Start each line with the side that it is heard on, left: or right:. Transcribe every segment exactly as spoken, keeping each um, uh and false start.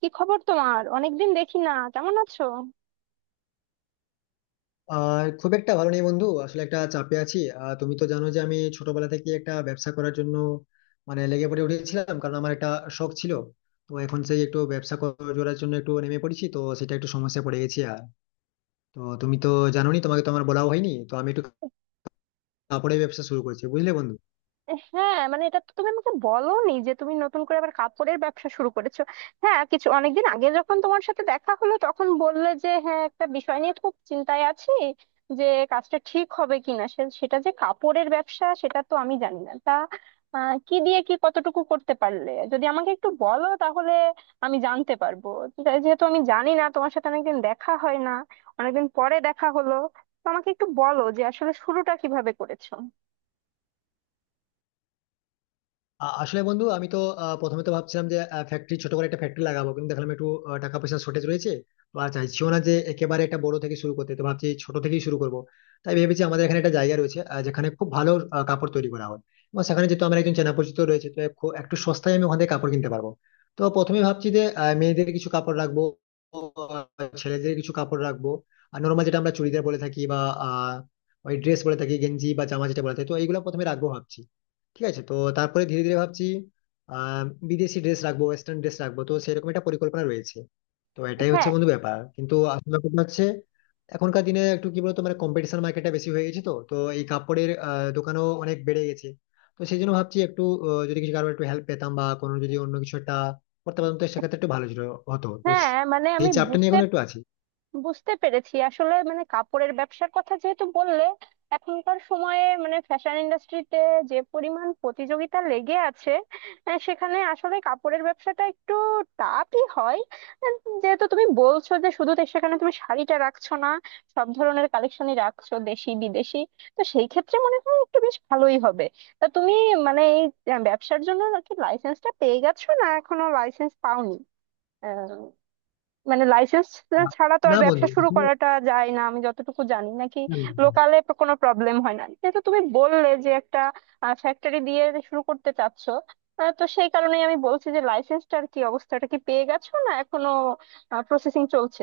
right: কি খবর তোমার? অনেকদিন দেখি না, কেমন আছো?
left: আর খুব একটা ভালো নেই বন্ধু। আসলে একটা চাপে আছি। আহ, তুমি তো জানো যে আমি ছোটবেলা থেকে একটা ব্যবসা করার জন্য মানে লেগে পড়ে উঠেছিলাম, কারণ আমার একটা শখ ছিল। তো এখন সেই একটু ব্যবসা কর- করার জন্য একটু নেমে পড়েছি, তো সেটা একটু সমস্যা পড়ে গেছি। আর তো তুমি তো জানোনি, তোমাকে তো আমার বলাও হয়নি। তো আমি একটু কাপড়ের ব্যবসা শুরু করেছি, বুঝলে বন্ধু।
right: হ্যাঁ, মানে এটা তো তুমি আমাকে বলোনি যে তুমি নতুন করে আবার কাপড়ের ব্যবসা শুরু করেছো। হ্যাঁ, কিছু অনেকদিন আগে যখন তোমার সাথে দেখা হলো তখন বললে যে হ্যাঁ, একটা বিষয় নিয়ে খুব চিন্তায় আছি, যে কাজটা ঠিক হবে কিনা। সে- সেটা যে কাপড়ের ব্যবসা সেটা তো আমি জানি না। তা আহ, কি দিয়ে কি কতটুকু করতে পারলে যদি আমাকে একটু বলো, তাহলে আমি জানতে পারবো। যে- যেহেতু আমি জানি না, তোমার সাথে অনেকদিন দেখা হয় না, অনেকদিন পরে দেখা হলো, তো আমাকে একটু বলো যে আসলে শুরুটা কিভাবে করেছো।
left: আ- আসলে বন্ধু, আমি তো আহ, প্রথমে তো ভাবছিলাম যে ফ্যাক্টরি ছোট করে একটা ফ্যাক্টরি লাগাবো, কিন্তু দেখলাম একটু আহ, টাকা পয়সার শর্টেজ রয়েছে। তো আর চাইছিও না যে একেবারে একটা বড় থেকে শুরু করতে, তো ভাবছি ছোট থেকেই শুরু করব। তাই ভেবেছি আমাদের এখানে একটা জায়গা রয়েছে আহ, যেখানে খুব ভালো আহ, কাপড় তৈরি করা হয়, এবং সেখানে যেহেতু আমার একজন চেনা পরিচিত রয়েছে তো খু- একটু সস্তায় আমি ওখান থেকে কাপড় কিনতে পারবো। তো প্রথমে ভাবছি যে আহ, মেয়েদের কিছু কাপড় রাখবো, আহ, ছেলেদের কিছু কাপড় রাখবো, আর নর্মাল যেটা আমরা চুড়িদার বলে থাকি বা আহ, ওই ড্রেস বলে থাকি, গেঞ্জি বা জামা যেটা বলে থাকি, তো এইগুলো প্রথমে রাখবো ভাবছি। ঠিক আছে। তো তারপরে ধীরে ধীরে ভাবছি আহ বিদেশি ড্রেস রাখবো, ওয়েস্টার্ন ড্রেস রাখবো, তো সেরকম একটা পরিকল্পনা রয়েছে। তো এটাই হচ্ছে
right: হ্যাঁ,
left: বন্ধু ব্যাপার। কিন্তু আসলে কথা হচ্ছে এখনকার দিনে একটু কি বলতো মানে কম্পিটিশন মার্কেটটা বেশি হয়ে গেছে, তো তো এই কাপড়ের আহ, দোকানও অনেক বেড়ে গেছে। তো সেই জন্য ভাবছি একটু আহ, যদি কিছু কারো একটু হেল্প পেতাম বা কোনো যদি অন্য কিছু একটা করতে পারতাম, তো সেক্ষেত্রে একটু ভালো ছিল- হতো। তো
right: হ্যাঁ, মানে
left: সেই
right: আমি
left: চাপটা নিয়ে
right: বুঝতে
left: এখন একটু আছি।
right: বুঝতে পেরেছি। আসলে মানে কাপড়ের ব্যবসার কথা যেহেতু বললে, এখনকার সময়ে মানে ফ্যাশন ইন্ডাস্ট্রিতে যে পরিমাণ প্রতিযোগিতা লেগে আছে, আহ, সেখানে আসলে কাপড়ের ব্যবসাটা একটু টাফই হয়। আহ, যেহেতু তুমি বলছো যে শুধু তো সেখানে তুমি শাড়িটা রাখছো না, সব ধরনের কালেকশনই রাখছো, দেশি বিদেশি, তো সেই ক্ষেত্রে মনে হয় একটু বেশ ভালোই হবে। তা তুমি মানে এই আহ, ব্যবসার জন্য কি লাইসেন্সটা পেয়ে গেছো না এখনো লাইসেন্স পাওনি? মানে লাইসেন্স
left: আহ,
right: ছাড়া তো আর
left: না
right: ব্যবসা
left: বন্ধু
right: শুরু করাটা যায় না আমি যতটুকু জানি, নাকি
left: আসলে-
right: লোকালে কোনো প্রবলেম হয় না? যেহেতু তুমি বললে যে একটা ফ্যাক্টরি দিয়ে শুরু করতে চাচ্ছ, আহ, তো সেই কারণেই আমি বলছি যে লাইসেন্সটার কি অবস্থাটা, কি পেয়ে গেছো না এখনো প্রসেসিং চলছে?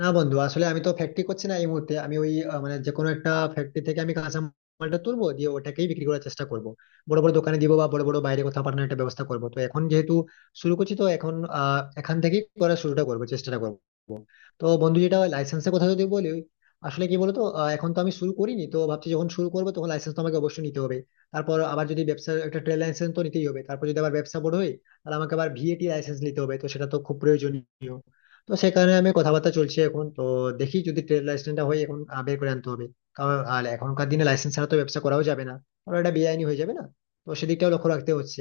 left: না বন্ধু, আসলে আমি তো ফ্যাক্টরি করছি না এই মুহূর্তে। আমি ওই আহ, মানে যে কোনো একটা ফ্যাক্টরি থেকে আমি কাঁচামালটা তুলবো, দিয়ে ওটাকেই বিক্রি করার চেষ্টা করব। বড় বড় দোকানে দিব বা বড় বড় বাইরে কোথাও পাঠানোর একটা ব্যবস্থা করব। তো এখন যেহেতু শুরু করছি, তো এখন আহ এখান থেকেই করার শুরুটা করবো, চেষ্টাটা করব। তো বন্ধু, যেটা লাইসেন্সের কথা যদি বলি, আসলে কি বলতো আহ, এখন তো আমি শুরু করিনি, তো ভাবছি যখন শুরু করবো তখন লাইসেন্স তো আমাকে অবশ্যই নিতে হবে। তারপর আবার যদি ব্যবসার একটা ট্রেড লাইসেন্স তো নিতেই হবে, তারপর যদি আবার ব্যবসা বড় হয় তাহলে আমাকে আবার ভিএটি লাইসেন্স নিতে হবে, তো সেটা তো খুব প্রয়োজনীয়। তো সে কারণে আমি কথাবার্তা চলছে এখন। তো দেখি যদি ট্রেড লাইসেন্সটা হয়, এখন আহ, বের করে আনতে হবে। কারণ আর এখনকার দিনে লাইসেন্স ছাড়া তো ব্যবসা করাও যাবে না, কারণ এটা বেআইনি হয়ে যাবে না। তো সেদিকটাও লক্ষ্য রাখতে হচ্ছে।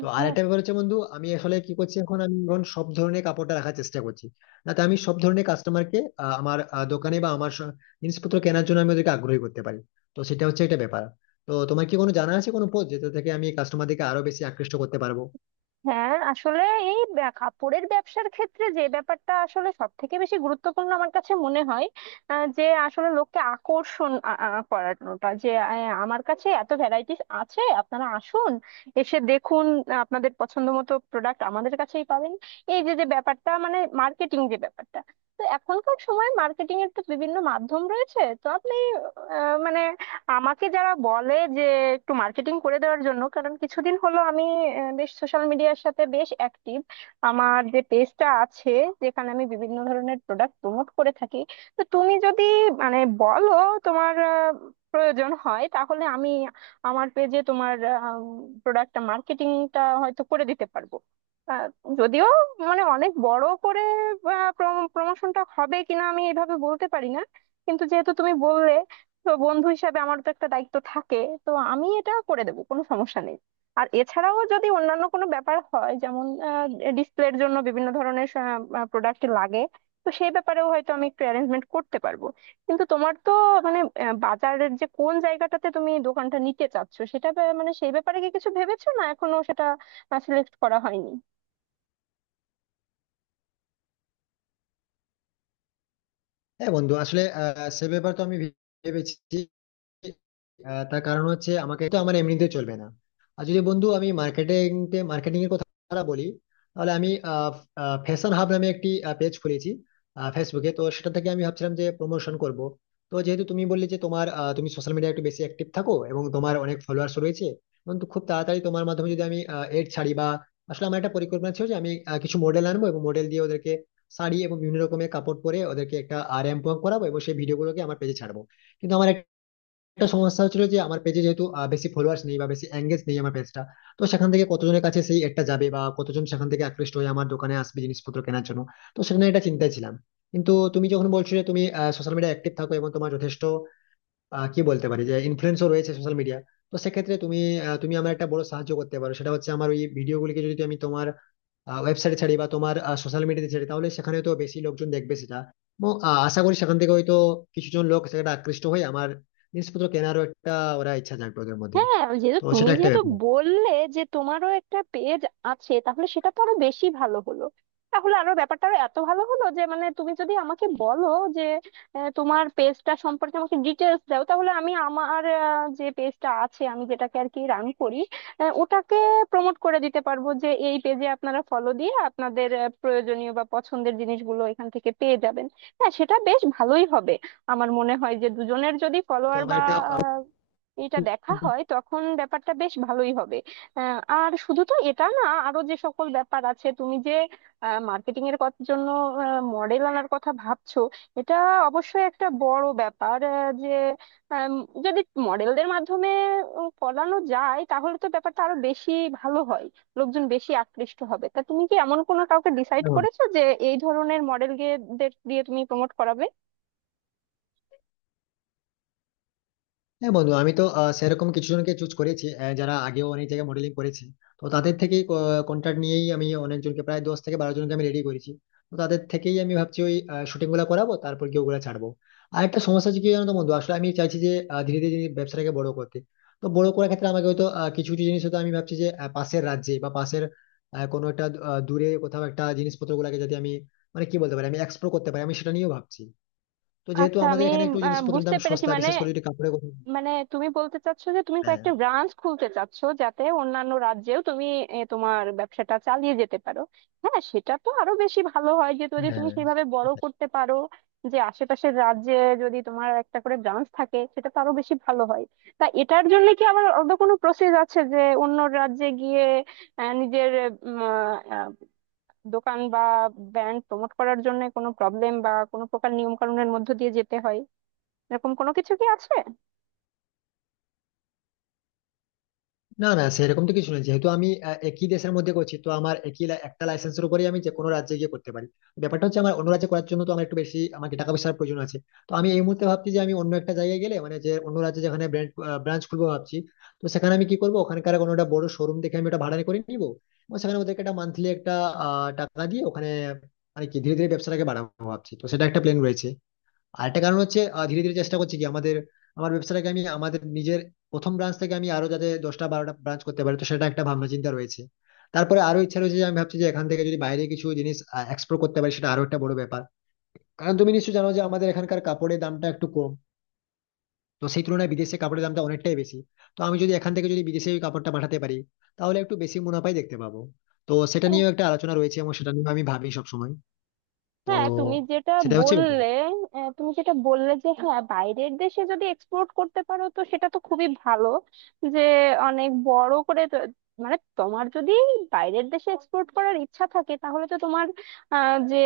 left: তো আর একটা ব্যাপার হচ্ছে বন্ধু, আমি আসলে কি করছি এখন, আমি এখন সব ধরনের কাপড়টা রাখার চেষ্টা করছি না। তো আমি সব ধরনের কাস্টমারকে আমার আহ, দোকানে বা আমার স- জিনিসপত্র কেনার জন্য আমি ওদেরকে আগ্রহী করতে পারি, তো সেটা হচ্ছে একটা ব্যাপার। তো তোমার কি কোনো জানা আছে কোনো পথ, যেটা থেকে আমি কাস্টমারদেরকে আরো বেশি আকৃষ্ট করতে পারবো?
right: হ্যাঁ আসলে এই ব্যা- কাপড়ের ব্যবসার ক্ষেত্রে যে ব্যাপারটা আসলে সব থেকে বেশি গুরুত্বপূর্ণ আমার কাছে মনে হয়, আহ, যে আসলে লোককে আকর্ষণ আ- আ- করানোটা, যে আহ, আমার কাছে এত ভ্যারাইটিস আছে, আপনারা আসুন, এসে দেখুন, আহ, আপনাদের পছন্দ মতো প্রোডাক্ট আমাদের কাছেই পাবেন, এই যে যে ব্যাপারটা মানে মার্কেটিং, যে ব্যাপারটা, তো এখনকার সময় মার্কেটিং এর তো বিভিন্ন মাধ্যম রয়েছে, তো আপনি আহ, মানে আমাকে যারা বলে যে একটু মার্কেটিং করে দেওয়ার জন্য, কারণ কিছুদিন হলো আমি আহ, বেশ সোশ্যাল মিডিয়ার সাথে বেশ অ্যাক্টিভ। আমার যে পেজটা আছে, যেখানে আমি বিভিন্ন ধরনের প্রোডাক্ট প্রমোট করে থাকি, তো তুমি যদি মানে বলো তোমার আহ, প্রয়োজন হয়, তাহলে আমি আমার পেজে তোমার প্রোডাক্টটা মার্কেটিংটা হয়তো করে দিতে পারবো। আহ, যদিও মানে অনেক বড় করে প্রমোশনটা হবে কিনা আমি এভাবে বলতে পারি না, কিন্তু যেহেতু তুমি বললে, তো বন্ধু হিসাবে আমার তো একটা দায়িত্ব থাকে, তো আমি এটা করে দেবো, কোনো সমস্যা নেই। আর এছাড়াও যদি অন্যান্য কোনো ব্যাপার হয়, যেমন ডিসপ্লের জন্য বিভিন্ন ধরনের প্রোডাক্ট লাগে, তো সেই ব্যাপারেও হয়তো আমি একটু অ্যারেঞ্জমেন্ট করতে পারবো। কিন্তু তোমার তো মানে আহ, বাজারের যে কোন জায়গাটাতে তুমি দোকানটা নিতে চাচ্ছো, সেটা ব্যা- মানে সেই ব্যাপারে কি কিছু ভেবেছো না এখনো সেটা সিলেক্ট করা হয়নি?
left: হ্যাঁ বন্ধু, আসলে আহ সে ব্যাপার তো আমি ভেবেছি। আহ, তার কারণ হচ্ছে আমাকে তো আমার এমনিতে চলবে না। আর যদি বন্ধু আমি মার্কেটিং মার্কেটিং এর কথা বলি, তাহলে আমি ফ্যাশন হাব নামে একটি পেজ খুলেছি ফেসবুকে, তো সেটা থেকে আমি ভাবছিলাম যে প্রমোশন করব। তো যেহেতু তুমি বললে যে তোমার আহ, তুমি সোশ্যাল মিডিয়া একটু বেশি অ্যাক্টিভ থাকো এবং তোমার অনেক ফলোয়ার্স রয়েছে, এবং তো খুব তাড়াতাড়ি তোমার মাধ্যমে যদি আমি এড ছাড়ি বা, আসলে আমার একটা পরিকল্পনা ছিল যে আমি আহ, কিছু মডেল আনবো এবং মডেল দিয়ে ওদেরকে শাড়ি এবং বিভিন্ন রকমের কাপড় পরে ওদেরকে একটা র্যাম্প ওয়াক করাবো, এবং সেই ভিডিওগুলোকে আমার পেজে ছাড়বো। কিন্তু আমার একটা সমস্যা হচ্ছিল যে আমার পেজে যেহেতু আহ, বেশি ফলোয়ার্স নেই বা বেশি এঙ্গেজ নেই আমার পেজটা, তো সেখান থেকে কতজনের কাছে সেই একটা যাবে বা কতজন সেখান থেকে আকৃষ্ট হয়ে আমার দোকানে আসবে জিনিসপত্র কেনার জন্য, তো সেখানে একটা চিন্তায় ছিলাম। কিন্তু তুমি যখন বলছো যে তুমি সোশ্যাল মিডিয়া অ্যাক্টিভ থাকো এবং তোমার যথেষ্ট আহ, কি বলতে পারি যে ইনফ্লুয়েন্সও রয়েছে সোশ্যাল মিডিয়া, তো সেক্ষেত্রে তুমি আহ, তুমি আমার একটা বড় সাহায্য করতে পারো। সেটা হচ্ছে আমার ওই ভিডিওগুলিকে যদি আমি তোমার ওয়েবসাইটে ছাড়ি বা তোমার সোশ্যাল মিডিয়াতে ছাড়ি, তাহলে সেখানে তো বেশি লোকজন দেখবে সেটা, এবং আহ, আশা করি সেখান থেকে হয়তো কিছুজন লোক সেটা আকৃষ্ট হয়ে আমার জিনিসপত্র কেনারও একটা ওরা ইচ্ছা জাগবে ওদের মধ্যে,
right: হ্যাঁ ওই যেহেতু
left: তো
right: তুমি
left: সেটা একটা
right: যেহেতু
left: ব্যাপার।
right: বললে যে তোমারও একটা পেজ আছে, তাহলে সেটা তো আরো বেশি ভালো হলো। তাহলে আরো ব্যাপারটা আরো এত ভালো হলো যে মানে তুমি যদি আমাকে বলো যে আহ, তোমার পেজটা সম্পর্কে আমাকে ডিটেলস দাও, তাহলে আমি আমার আহ, যে পেজটা আছে আমি যেটাকে আর কি রান করি, আহ, ওটাকে প্রমোট করে দিতে পারবো যে এই পেজে আপনারা ফলো দিয়ে আপনাদের আহ, প্রয়োজনীয় বা পছন্দের জিনিসগুলো এখান থেকে পেয়ে যাবেন। হ্যাঁ, সেটা বেশ ভালোই হবে। আমার মনে হয় যে দুজনের যদি
left: তো
right: ফলোয়ার
left: আমার
right: বা
left: একটা
right: এটা দেখা হয়, তখন ব্যাপারটা বেশ ভালোই হবে। আহ, আর শুধু তো এটা না, আরো যে সকল ব্যাপার আছে, তুমি যে মার্কেটিং এর কত- জন্য মডেল আনার কথা ভাবছো, এটা অবশ্যই একটা বড় ব্যাপার। আহ, যে আম, যদি মডেলদের মাধ্যমে উম, করানো যায়, তাহলে তো ব্যাপারটা আরো বেশি ভালো হয়, লোকজন বেশি আকৃষ্ট হবে। তা তুমি কি এমন কোনো কাউকে ডিসাইড
left: আহ,
right: করেছো যে এই ধরনের মডেল দিয়ে তুমি প্রমোট করাবে?
left: হ্যাঁ বন্ধু, আমি তো আহ, সেরকম কিছু জনকে চুজ করেছি আহ, যারা আগেও অনেক জায়গায় মডেলিং করেছে। তো তাদের থেকেই কন্ট্রাক্ট নিয়েই আমি অনেকজনকে প্রায় দশ থেকে বারো জনকে আমি রেডি করেছি। তো তাদের থেকেই আমি ভাবছি ওই শুটিং গুলা করাবো, তারপর কি ওগুলা ছাড়বো। আর একটা সমস্যা হচ্ছে কি জানো তো বন্ধু, আসলে আমি চাইছি যে আহ, ধীরে ধীরে ব্যবসাটাকে বড় করতে। তো বড় করার ক্ষেত্রে আমাকে হয়তো আহ, কিছু কিছু জিনিস হয়তো আমি ভাবছি যে আহ, পাশের রাজ্যে বা পাশের আহ, কোনো একটা আহ, দূরে কোথাও একটা জিনিসপত্র গুলাকে যদি আমি মানে কি বলতে পারি আমি এক্সপ্লোর করতে পারি, আমি সেটা নিয়েও ভাবছি। তো যেহেতু
right: আচ্ছা,
left: আমাদের
right: আমি
left: এখানে একটু
right: আহ,
left: জিনিসপত্রের
right: বুঝতে
left: দাম
right: পেরেছি।
left: সস্তা,
right: মানে
left: বিশেষ করে যদি কাপড়ের কথা,
right: মানে তুমি বলতে চাচ্ছো যে তুমি
left: হ্যাঁ,
right: কয়েকটা ব্রাঞ্চ খুলতে চাচ্ছো যাতে অন্যান্য রাজ্যেও তুমি এ, তোমার ব্যবসাটা চালিয়ে যেতে পারো। হ্যাঁ, সেটা তো আরো বেশি ভালো হয় যে যদি তুমি
left: হ্যাঁ,
right: সেভাবে বড় করতে পারো, যে আশেপাশের রাজ্যে যদি তোমার একটা করে ব্রাঞ্চ থাকে, সেটা তো আরো বেশি ভালো হয়। তা এটার জন্য কি আবার অন্য কোনো প্রসেস আছে যে অন্য রাজ্যে গিয়ে আহ, নিজের উম, আহ, দোকান বা ব্র্যান্ড প্রমোট করার জন্য কোনো প্রবলেম বা কোনো প্রকার নিয়ম কানুনের মধ্য দিয়ে যেতে হয়, এরকম কোনো কিছু কি আছে?
left: না না সেরকম তো কিছু নেই। যেহেতু আমি আহ, একই দেশের মধ্যে করছি, তো আমার একই লা- একটা লাইসেন্সের উপরে আমি যে কোনো রাজ্যে গিয়ে করতে পারি। ব্যাপারটা হচ্ছে আমার অন্য রাজ্যে করার জন্য তো আমার একটু বেশি আমাকে টাকা পয়সার প্রয়োজন আছে। তো আমি এই মুহূর্তে ভাবছি যে আমি অন্য একটা জায়গায় গেলে, মানে যে অন্য রাজ্যে যেখানে ব্রাঞ্চ খুলবো ভাবছি, তো সেখানে আমি কি করবো, ওখানকার কোনো একটা বড় শোরুম দেখে আমি ওটা ভাড়া করে নিবো, এবং সেখানে ওদেরকে একটা মান্থলি একটা আহ, টাকা দিয়ে ওখানে মানে কি ধীরে ধীরে ব্যবসাটাকে বাড়াবো ভাবছি, তো সেটা একটা প্ল্যান রয়েছে। আরেকটা কারণ হচ্ছে আহ, ধীরে ধীরে চেষ্টা করছি কি আমাদের আমার ব্যবসাটাকে আমি আমাদের নিজের প্রথম ব্রাঞ্চ থেকে আমি আরো যাতে দশটা বারোটা ব্রাঞ্চ করতে পারি, তো সেটা একটা ভাবনা চিন্তা রয়েছে। তারপরে আরো ইচ্ছা রয়েছে যে আমি ভাবছি যে এখান থেকে যদি বাইরে কিছু জিনিস এক্সপোর্ট করতে পারি, সেটা আরো একটা বড় ব্যাপার। কারণ তুমি নিশ্চয়ই জানো যে আমাদের এখানকার কাপড়ের দামটা একটু কম, তো সেই তুলনায় বিদেশে কাপড়ের দামটা অনেকটাই বেশি। তো আমি যদি এখান থেকে যদি বিদেশে ওই কাপড়টা পাঠাতে পারি, তাহলে একটু বেশি মুনাফাই দেখতে পাবো। তো সেটা নিয়েও একটা আলোচনা রয়েছে এবং সেটা নিয়ে আমি ভাবি সবসময়। তো
right: হ্যাঁ, তুমি যেটা
left: সেটা হচ্ছে ব্যাপার।
right: বললে, আহ, তুমি যেটা বললে যে হ্যাঁ বাইরের দেশে যদি এক্সপোর্ট করতে পারো, তো সেটা তো খুবই ভালো, যে অনেক বড় করে তো- মানে তোমার যদি বাইরের দেশে এক্সপোর্ট করার ইচ্ছা থাকে, তাহলে তো তোমার আহ, যে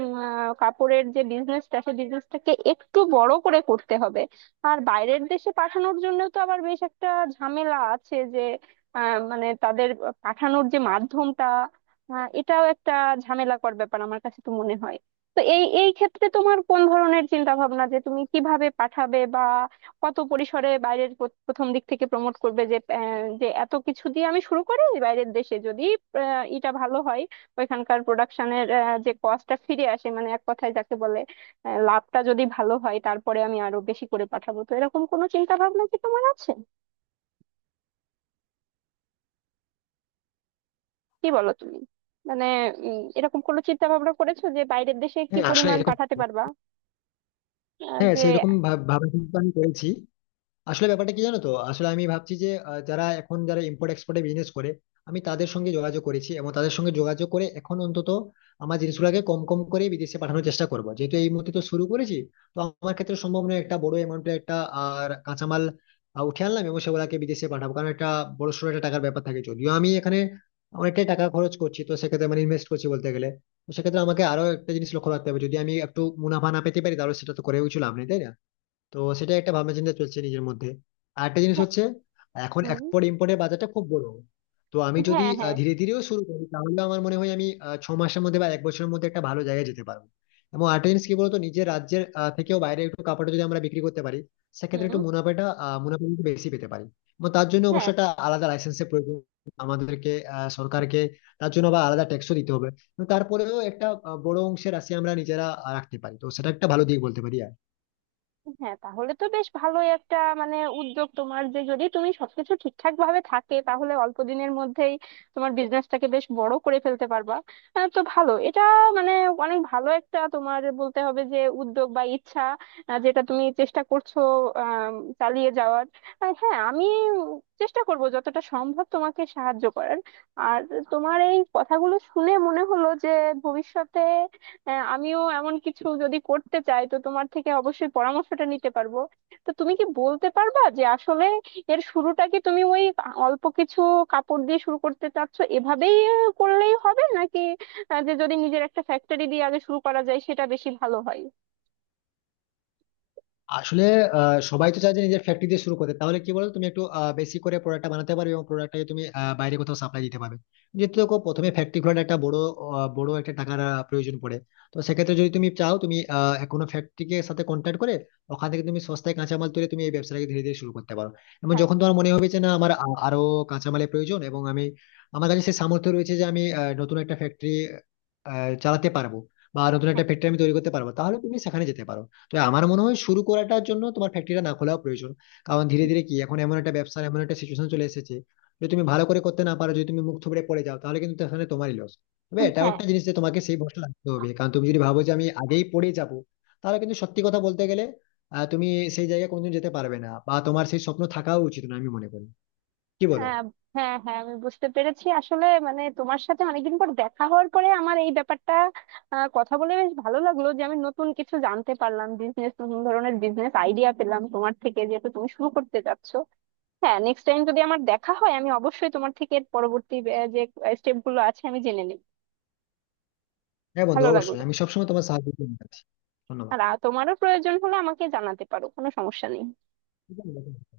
right: উম, আহ, কাপড়ের যে বিজনেসটা, সেই বিজনেসটাকে একটু বড় করে করতে হবে। আর বাইরের দেশে পাঠানোর জন্য তো আবার বেশ একটা ঝামেলা আছে যে আহ, মানে তাদের পাঠানোর যে মাধ্যমটা, আহ, এটাও একটা ঝামেলাকর ব্যাপার আমার কাছে তো মনে হয়। তো এই এই ক্ষেত্রে তোমার কোন ধরনের চিন্তা ভাবনা, যে তুমি কিভাবে পাঠাবে বা কত পরিসরে বাইরের প্র- প্রথম দিক থেকে প্রমোট করবে যে আহ, যে এত কিছু দিয়ে আমি শুরু করি বাইরের দেশে, যদি আহ, এটা ভালো হয়, ওইখানকার প্রোডাকশনের যে কস্টটা ফিরে আসে, মানে এক কথায় যাকে বলে আহ, লাভটা যদি ভালো হয় তারপরে আমি আরো বেশি করে পাঠাবো, তো এরকম কোনো চিন্তা ভাবনা কি তোমার আছে? কি বলো তুমি, মানে উম, এরকম কোনো চিন্তা ভাবনা করেছো যে বাইরের দেশে কি
left: হ্যাঁ আসলে
right: পরিমাণ
left: এরকম
right: পাঠাতে পারবা? আহ,
left: হ্যাঁ,
right: যে
left: সেইরকম ভাব ভাবা চিন্তা আমি করেছি। আসলে ব্যাপারটা কি জানো তো, আসলে আমি ভাবছি যে আহ, যারা এখন যারা ইম্পোর্ট এক্সপোর্টে বিজনেস করে, আমি তাদের সঙ্গে যোগাযোগ করেছি এবং তাদের সঙ্গে যোগাযোগ করে এখন অন্তত আমার জিনিসগুলোকে কম কম করে বিদেশে পাঠানোর চেষ্টা করব, যেহেতু এই মুহূর্তে তো শুরু করেছি। তো আমার ক্ষেত্রে সম্ভব নয় একটা বড় অ্যামাউন্টের একটা আর কাঁচামাল আহ, উঠে আনলাম এবং সেগুলোকে বিদেশে পাঠাবো, কারণ একটা বড় সড়ো একটা টাকার ব্যাপার থাকে। যদিও আমি এখানে অনেকটাই টাকা খরচ করছি, তো সেক্ষেত্রে মানে ইনভেস্ট করছি বলতে গেলে, তো সেক্ষেত্রে আমাকে আরো একটা জিনিস লক্ষ্য রাখতে হবে, যদি আমি একটু মুনাফা না পেতে পারি তাহলে সেটা তো করেও কিছু লাভ নেই, তাই না। তো সেটা একটা ভাবনা চিন্তা চলছে নিজের মধ্যে। আর একটা জিনিস
right: হ্যাঁ.
left: হচ্ছে এখন
right: হুম.
left: এক্সপোর্ট ইম্পোর্টের বাজারটা খুব বড়। তো আমি যদি
right: হ্যাঁ,
left: আহ,
right: হ্যাঁ.
left: ধীরে ধীরেও শুরু করি তাহলে আমার মনে হয় আমি আহ, ছ মাসের মধ্যে বা এক বছরের মধ্যে একটা ভালো জায়গায় যেতে পারবো। এবং আরেকটা জিনিস কি বলতো, নিজের রাজ্যের আহ, থেকেও বাইরে একটু কাপড়টা যদি আমরা বিক্রি করতে পারি, সেক্ষেত্রে
right: হুম.
left: একটু মুনাফাটা আহ, মুনাফা একটু বেশি পেতে পারি। এবং তার জন্য অবশ্য
right: হ্যাঁ,
left: একটা আলাদা লাইসেন্সের প্রয়োজন আমাদেরকে আহ, সরকারকে, তার জন্য আবার আলাদা ট্যাক্সও দিতে হবে। এবং তারপরেও একটা আহ, বড় অংশের রাশি আমরা নিজেরা আহ, রাখতে পারি, তো সেটা একটা ভালো দিক বলতে পারি।
right: হ্যাঁ, তাহলে তো বেশ ভালোই একটা মানে উদ্যোগ তোমার, যে যদি তুমি সবকিছু ঠিকঠাক ভাবে থাকে, তাহলে অল্প দিনের মধ্যেই তোমার বিজনেসটাকে বেশ বড় করে ফেলতে পারবা। আহ, তো ভালো এটা, মানে অনেক ভালো একটা তোমার বলতে হবে যে উদ্যোগ বা ইচ্ছা, আহ, যেটা তুমি চেষ্টা করছো আহ চালিয়ে যাওয়ার। আর হ্যাঁ, আমি চেষ্টা করব যতটা সম্ভব তোমাকে সাহায্য করার। আর তোমার এই কথাগুলো শুনে মনে হলো যে ভবিষ্যতে হ্যাঁ আমিও এমন কিছু যদি করতে চাই, তো তোমার থেকে অবশ্যই পরামর্শটা নিতে পারবো। তো তুমি কি বলতে পারবা যে আসলে এর শুরুটা কি তুমি ওই অল্প কিছু কাপড় দিয়ে শুরু করতে চাচ্ছ, এভাবেই আহ, করলেই হবে, নাকি আহ, যে যদি নিজের একটা ফ্যাক্টরি দিয়ে আগে শুরু করা যায় সেটা বেশি ভালো হয়?
left: আসলে আহ, সবাই তো চায় যে নিজের ফ্যাক্টরি দিয়ে শুরু করতে, তাহলে কি বলো তুমি একটু আহ, বেশি করে প্রোডাক্টটা বানাতে পারবে এবং প্রোডাক্টটাকে তুমি আহ, বাইরে কোথাও সাপ্লাই দিতে পারবে। যেহেতু দেখো প্রথমে ফ্যাক্টরি খোলার একটা বড় আহ, বড় একটা টাকার আহ, প্রয়োজন পড়ে। তো সেক্ষেত্রে যদি তুমি চাও তুমি আহ, কোনো ফ্যাক্টরিকে সাথে কন্ট্যাক্ট করে ওখান থেকে তুমি সস্তায় কাঁচামাল তুলে তুমি এই ব্যবসাটাকে ধীরে ধীরে শুরু করতে পারো। এবং
right: হ্যাঁ.
left: যখন তোমার মনে হবে যে না আমার আ- আরো কাঁচামালের প্রয়োজন এবং আমি আমার কাছে সেই সামর্থ্য রয়েছে যে আমি আহ, নতুন একটা ফ্যাক্টরি চালাতে পারবো বা নতুন একটা
right: হ্যাঁ.
left: ফ্যাক্টরি আমি তৈরি করতে পারবো, তাহলে তুমি সেখানে যেতে পারো। তো আমার মনে হয় শুরু করাটার জন্য তোমার ফ্যাক্টরিটা না খোলাও প্রয়োজন। কারণ ধীরে ধীরে কি এখন এমন একটা ব্যবসার এমন একটা সিচুয়েশন চলে এসেছে, যদি তুমি ভালো করে করতে না পারো, যদি তুমি মুখ থুবড়ে পড়ে যাও, তাহলে কিন্তু তাহলে তোমারই লস। তবে
right: উম,
left: এটাও
right: হ্যাঁ.
left: একটা জিনিস যে তোমাকে সেই ভরসা রাখতে হবে, কারণ তুমি যদি ভাবো যে আমি আগেই পড়ে যাব, তাহলে কিন্তু সত্যি কথা বলতে গেলে আহ, তুমি সেই জায়গায় কোনোদিন যেতে পারবে না, বা তোমার সেই স্বপ্ন থাকাও উচিত না আমি মনে করি। কি বলো।
right: হ্যাঁ. হ্যাঁ, হ্যাঁ আমি বুঝতে পেরেছি। আসলে মানে তোমার সাথে অনেকদিন পর দেখা হওয়ার পরে আমার এই ব্যাপারটা আহ, কথা বলে বেশ ভালো লাগলো, যে আমি নতুন কিছু জানতে পারলাম, বিজনেস, নতুন ধরনের বিজনেস আইডিয়া পেলাম তোমার থেকে, যেহেতু তুমি শুরু করতে যাচ্ছো। হ্যাঁ, নেক্সট টাইম যদি আমার দেখা হয়, আমি অবশ্যই তোমার থেকে এর পরবর্তী আহ, যে স্টেপ গুলো আছে আমি জেনে নিই।
left: হ্যাঁ বন্ধু,
right: ভালো
left: অবশ্যই
right: লাগলো।
left: আমি সবসময় তোমার সাহায্য করতে রাজি আছি।
right: আর আহ, তোমারও প্রয়োজন হলে আমাকে জানাতে পারো, কোনো সমস্যা নেই।
left: ধন্যবাদ।